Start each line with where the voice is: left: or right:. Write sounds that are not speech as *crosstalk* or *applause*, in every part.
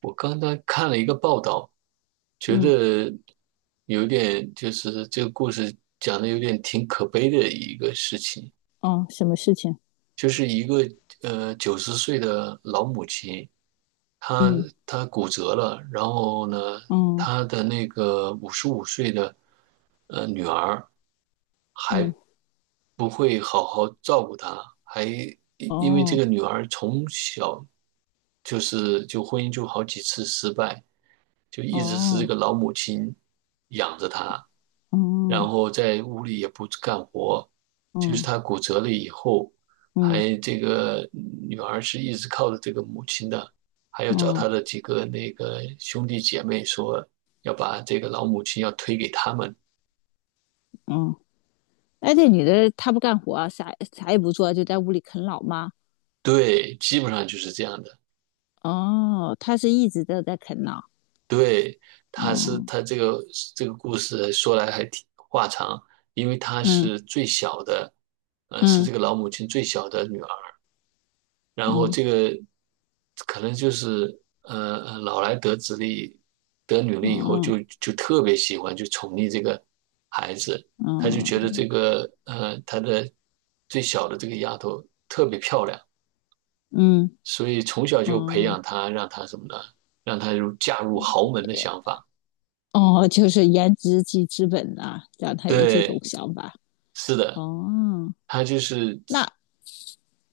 right: 我刚才看了一个报道，觉
left: 嗯，
right: 得有点就是这个故事讲的有点挺可悲的一个事情，
left: 哦，什么事情？
right: 就是一个九十岁的老母亲，她
left: 嗯，
right: 她骨折了，然后呢，
left: 嗯，
right: 她的那个五十五岁的女儿还
left: 嗯，
right: 不会好好照顾她，还因为这
left: 哦，
right: 个女儿从小就是婚姻就好几次失败。就一直是这
left: 哦，
right: 个老母亲养着他，然
left: 嗯，
right: 后在屋里也不干活，就是
left: 嗯，
right: 他骨折了以后，
left: 嗯，
right: 还这个女儿是一直靠着这个母亲的，还要找
left: 哦
right: 他的几个那个兄弟姐妹说要把这个老母亲要推给他们，
left: 嗯。哎，这女的她不干活啊，啥啥也不做，就在屋里啃老吗？
right: 对，基本上就是这样的，
left: 哦，她是一直都在啃老。
right: 对。他是
left: 哦，
right: 他这个这个故事说来还挺话长，因为她
left: 嗯，
right: 是最小的，是
left: 嗯，
right: 这个老母亲最小的女儿。然后
left: 嗯，
right: 这个可能就是老来得子力得女力以后
left: 哦，
right: 就特别喜欢就宠溺这个孩子，他就
left: 嗯，
right: 觉得这个他的最小的这个丫头特别漂亮，
left: 嗯，
right: 所以从小就培养
left: 哦，
right: 她，让她什么呢？让她入嫁入豪门的想法。
left: 哦，就是颜值即资本呐、让她有这种
right: 对，
left: 想法。
right: 是的，
left: 哦，
right: 他就是。
left: 那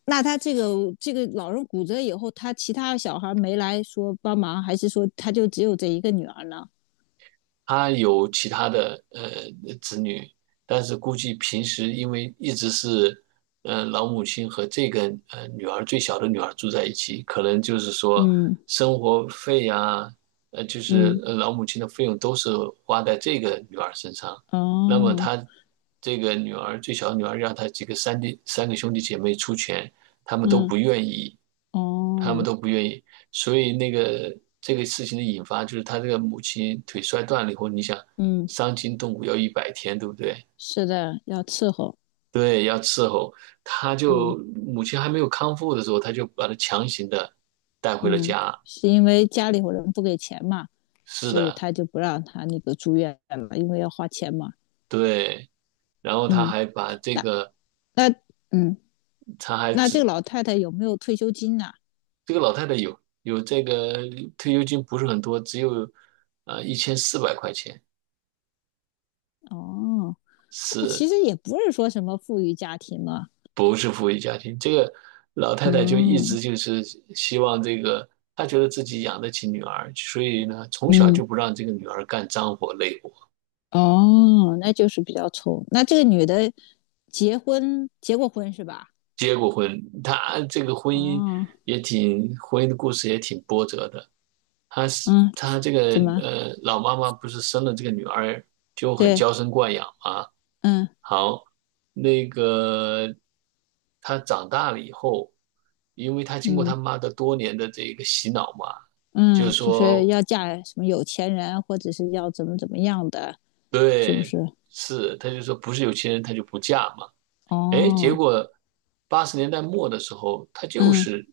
left: 那他这个老人骨折以后，他其他小孩没来说帮忙，还是说他就只有这一个女儿呢？
right: 他有其他的子女，但是估计平时因为一直是老母亲和这个女儿最小的女儿住在一起，可能就是说
left: 嗯
right: 生活费呀、就是
left: 嗯，
right: 老母亲的费用都是花在这个女儿身上。那么
left: 哦，
right: 他这个女儿最小的女儿让他几个三弟三个兄弟姐妹出钱，他们都
left: 嗯
right: 不愿意，他们
left: 哦，
right: 都不愿意。所以那个这个事情的引发就是他这个母亲腿摔断了以后，你想
left: 嗯，
right: 伤筋动骨要100天，对不对？
left: 是的，要伺候，
right: 对，要伺候。他
left: 嗯
right: 就母亲还没有康复的时候，他就把他强行的带回了
left: 嗯，
right: 家。
left: 是因为家里有人不给钱嘛，
right: 是
left: 所以
right: 的，
left: 他就不让他那个住院了，因为要花钱嘛。
right: 对。然后他
left: 嗯，
right: 还把这
left: 那
right: 个，
left: 那嗯，
right: 他还
left: 那这个
right: 只
left: 老太太有没有退休金呢、
right: 这个老太太有这个退休金不是很多，只有1400块钱，
left: 哦，那其
right: 是
left: 实也不是说什么富裕家庭嘛。
right: 不是富裕家庭，这个老太太就一
left: 嗯
right: 直就是希望这个，她觉得自己养得起女儿，所以呢，从小
left: 嗯。
right: 就不让这个女儿干脏活累活。
left: 哦，那就是比较冲。那这个女的结婚结过婚是吧？
right: 结过婚，她这个婚姻
left: 哦，
right: 婚姻的故事也挺波折的。她是
left: 嗯，
right: 她这个
left: 怎么？
right: 老妈妈不是生了这个女儿就很
left: 对，
right: 娇生惯养嘛？
left: 嗯
right: 好，那个她长大了以后，因为她经过
left: 嗯
right: 她妈的多年的这个洗脑嘛，就是
left: 嗯，就是
right: 说
left: 要嫁什么有钱人，或者是要怎么怎么样的，是不
right: 对，
left: 是？
right: 是，她就说不是有钱人她就不嫁嘛。哎，结
left: 哦，
right: 果八十年代末的时候，她就
left: 嗯，
right: 是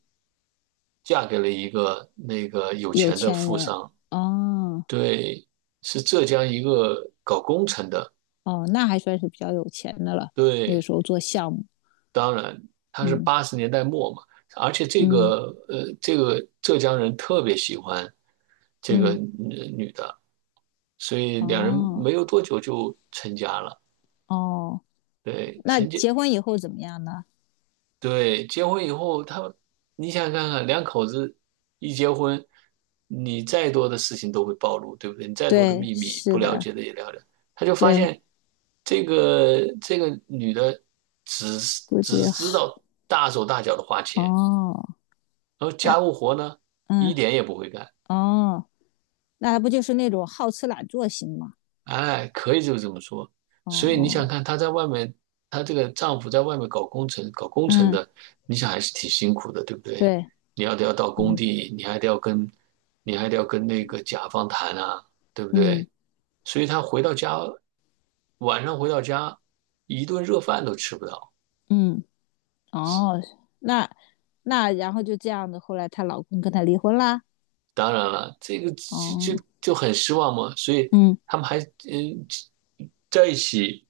right: 嫁给了一个那个有
left: 有
right: 钱的
left: 钱
right: 富
left: 人，
right: 商，
left: 哦
right: 对，是浙江一个搞工程的，
left: 哦，那还算是比较有钱的了。那个
right: 对，
left: 时候做项目，
right: 当然他是
left: 嗯
right: 八十年代末嘛，而且这
left: 嗯
right: 个这个浙江人特别喜欢这个
left: 嗯，
right: 女女的，所以两人
left: 哦
right: 没有多久就成家了。
left: 哦，
right: 对，
left: 那
right: 成家
left: 结婚以后怎么样呢？
right: 对，结婚以后，他，你想想看看，两口子一结婚，你再多的事情都会暴露，对不对？你再多的
left: 对，
right: 秘密，不
left: 是
right: 了
left: 的，
right: 解的也了解。他就发
left: 对，
right: 现，这个女的只
left: 估计
right: 只知道大手大脚的花钱，
left: 哦，
right: 然后
left: 哎，
right: 家务活呢，一
left: 嗯，
right: 点也不会干。
left: 哦，那不就是那种好吃懒做型嘛？
right: 哎，可以就这么说。
left: 哦
right: 所以你想
left: 哦，
right: 看她在外面，她这个丈夫在外面搞工程，搞工程
left: 嗯，
right: 的，你想还是挺辛苦的，对不对？
left: 对，
right: 你要得要到工
left: 嗯
right: 地，你还得要跟，你还得要跟那个甲方谈啊，对不
left: 嗯
right: 对？所以她回到家，晚上回到家，一顿热饭都吃不到。
left: 嗯，哦，那那然后就这样子，后来她老公跟她离婚啦。
right: 当然了，这个
left: 哦，
right: 就很失望嘛。所以
left: 嗯，
right: 他们还在一起。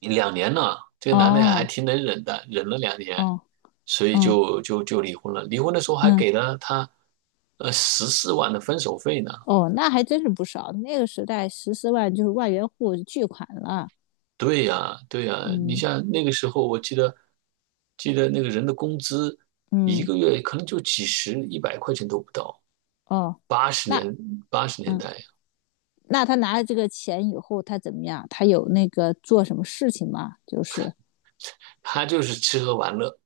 right: 两年了，这个男的还
left: 哦
right: 挺能忍的，忍了两年，
left: 哦，
right: 所以
left: 嗯
right: 就离婚了。离婚的时候还
left: 嗯，
right: 给了他，十四万的分手费呢。
left: 哦，那还真是不少，那个时代14万就是万元户巨款了。
right: 对呀，对呀，你
left: 嗯
right: 像那个时候，我记得那个人的工资一
left: 嗯，
right: 个月可能就几十、100块钱都不到，
left: 哦，
right: 八十
left: 那
right: 年八十年
left: 嗯。
right: 代，
left: 那他拿了这个钱以后，他怎么样？他有那个做什么事情吗？就是
right: 他就是吃喝玩乐，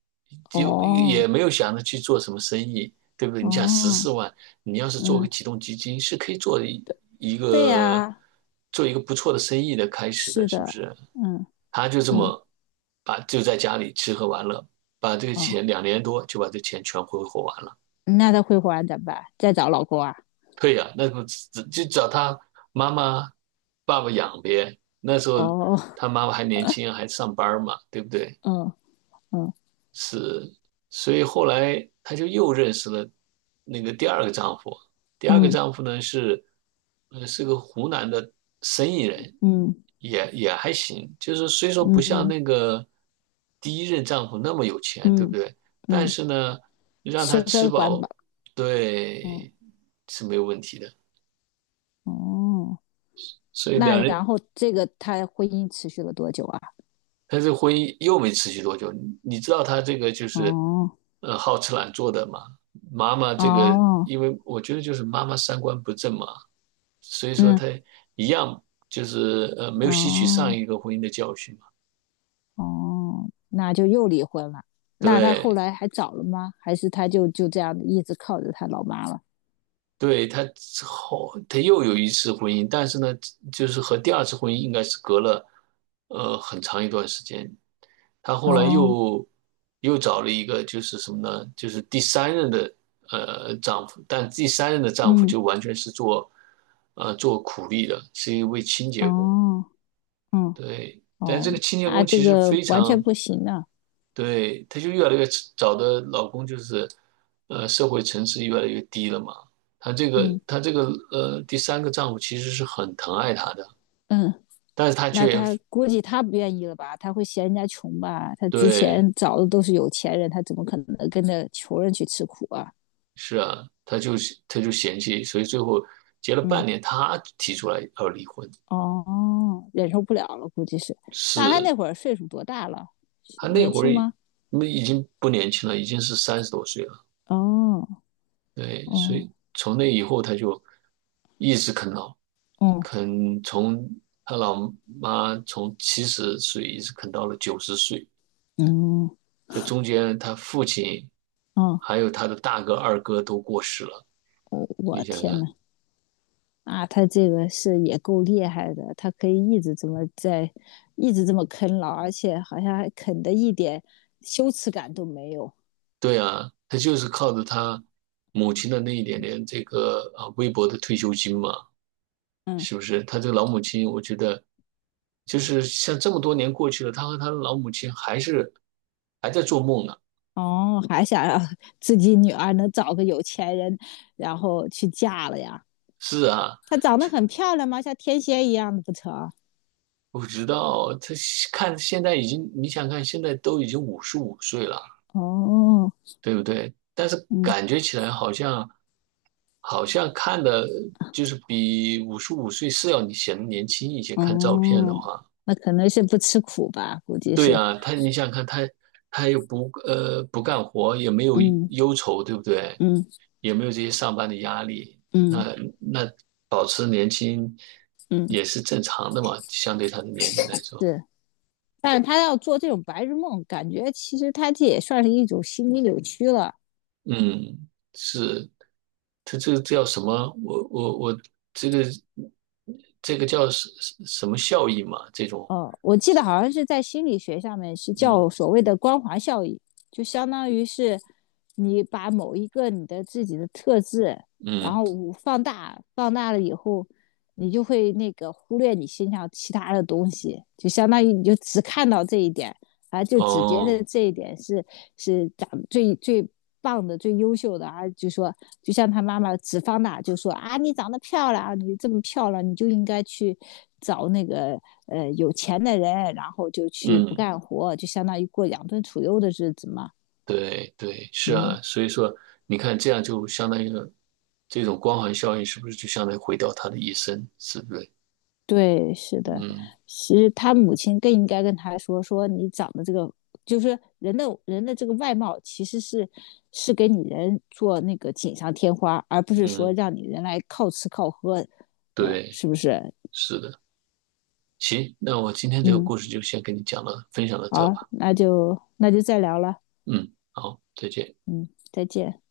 right: 就
left: 哦
right: 也没有想着去做什么生意，对不对？你想十
left: 哦，
right: 四万，你要是做
left: 嗯，
right: 个启动基金，是可以一
left: 对
right: 个
left: 呀、啊
right: 做一个不错的生意的开始
left: 是
right: 的，是不
left: 的，
right: 是？
left: 嗯
right: 他就这
left: 嗯
right: 么把就在家里吃喝玩乐，把这个
left: 哦，
right: 钱2年多就把这钱全挥霍完了。
left: 那他会还怎么办？再找老公啊？
right: 对呀、那不就找他妈妈、爸爸养呗？那时候
left: 哦，
right: 他妈妈还年轻，还上班嘛，对不对？
left: 嗯嗯
right: 是，所以后来她就又认识了那个第二个丈夫。第二个丈夫呢是，是个湖南的生意人，
left: 嗯
right: 也还行。就是虽说不
left: 嗯
right: 像
left: 嗯
right: 那个第一任丈夫那么有钱，对不
left: 嗯
right: 对？但
left: 嗯，
right: 是呢，让他
left: 吃
right: 吃
left: 喝管饱，
right: 饱，
left: 嗯
right: 对，是没有问题的。
left: 哦，
right: 所以
left: 那
right: 两人
left: 然后这个他婚姻持续了多久啊？
right: 但是婚姻又没持续多久。你知道他这个就是，
left: 哦
right: 好吃懒做的嘛。妈妈这个，
left: 哦，
right: 因为我觉得就是妈妈三观不正嘛，所以说
left: 嗯
right: 他一样就是没有吸取上
left: 哦。
right: 一个婚姻的教训嘛。
left: 哦，那就又离婚了。那他后
right: 对，
left: 来还找了吗？还是他就这样一直靠着他老妈了？
right: 对，他之后他又有一次婚姻，但是呢，就是和第二次婚姻应该是隔了很长一段时间，她后来
left: 哦，
right: 又找了一个，就是什么呢？就是第三任的丈夫，但第三任的丈夫
left: 嗯，
right: 就完全是做做苦力的，是一位清洁工。
left: 哦，嗯，
right: 对，但
left: 哦，
right: 这个清洁
left: 那
right: 工
left: 这
right: 其实
left: 个
right: 非
left: 完全
right: 常
left: 不行啊。
right: 对，她就越来越找的老公就是社会层次越来越低了嘛。她这
left: 嗯
right: 个她这个第三个丈夫其实是很疼爱她的，
left: 嗯，
right: 但是她
left: 那
right: 却
left: 他估计他不愿意了吧？他会嫌人家穷吧？他之
right: 对
left: 前找的都是有钱人，他怎么可能跟着穷人去吃苦啊？
right: 是啊，他就嫌弃，所以最后结了
left: 嗯，
right: 半年，他提出来要离婚。
left: 哦，忍受不了了，估计是。那他那
right: 是，
left: 会儿岁数多大了？
right: 他那
left: 年
right: 会
left: 轻
right: 儿
left: 吗？
right: 那已经不年轻了，已经是30多岁了。
left: 哦，
right: 对，所
left: 哦，
right: 以从那以后他就一直啃老，
left: 哦，
right: 啃从他老妈从70岁一直啃到了九十岁。
left: 嗯。嗯
right: 这中间他父亲
left: 哦，
right: 还有他的大哥、二哥都过世了，
left: 我
right: 你想
left: 天
right: 想，
left: 呐，啊，他这个是也够厉害的，他可以一直这么在，一直这么啃老，而且好像还啃的一点羞耻感都没有。
right: 对啊，他就是靠着他母亲的那一点点这个啊微薄的退休金嘛，
left: 嗯，
right: 是不是？他这个老母亲，我觉得就是像这么多年过去了，他和他的老母亲还是还在做梦呢。
left: 哦，还想让 *laughs* 自己女儿能找个有钱人，然后去嫁了呀？
right: 是啊，
left: 她长得很漂亮吗？像天仙一样的不成？
right: 我知道他看现在已经，你想看现在都已经五十五岁了，
left: 哦，
right: 对不对？但是
left: 嗯，
right: 感觉起来好像好像看的就是比五十五岁是要你显得年轻一些，看照片的
left: 哦，
right: 话。
left: 那可能是不吃苦吧，估计
right: 对
left: 是。
right: 呀，他你想想看，他又不干活，也没有
left: 嗯
right: 忧愁，对不对？
left: 嗯
right: 也没有这些上班的压力，那
left: 嗯
right: 那保持年轻
left: 嗯，
right: 也是正常的嘛，相对他的年龄来说，
left: 是。但是他要做这种白日梦，感觉其实他这也算是一种心理扭曲了。
right: 嗯，是，他这个叫什么？我这个这个叫什么效益嘛？这种，
left: 我记得好像是在心理学上面是
right: 嗯
left: 叫所谓的光环效应，就相当于是你把某一个你的自己的特质，然
right: 嗯，
left: 后放大，放大了以后，你就会那个忽略你身上其他的东西，就相当于你就只看到这一点，啊，就只觉得
right: 哦，
left: 这一点是长最最棒的、最优秀的啊。就说，就像他妈妈只方，大就说啊，你长得漂亮啊，你这么漂亮，你就应该去找那个有钱的人，然后就去不
right: 嗯。
left: 干活，就相当于过养尊处优的日子嘛。
right: 对对，是
left: 嗯。
right: 啊，所以说你看，这样就相当于说这种光环效应是不是就相当于毁掉他的一生，是不是？
left: 对，是的，
right: 嗯
left: 其实他母亲更应该跟他说，说你长得这个，就是人的这个外貌，其实是给你人做那个锦上添花，而不是说
right: 嗯，
left: 让你人来靠吃靠喝的，
right: 对，
left: 是不是？
right: 是的。行，那我今天这个
left: 嗯，
right: 故事就先跟你讲了，分享到这
left: 好，
right: 吧。
left: 那就再聊了，
right: 嗯，好，再见。
left: 嗯，再见。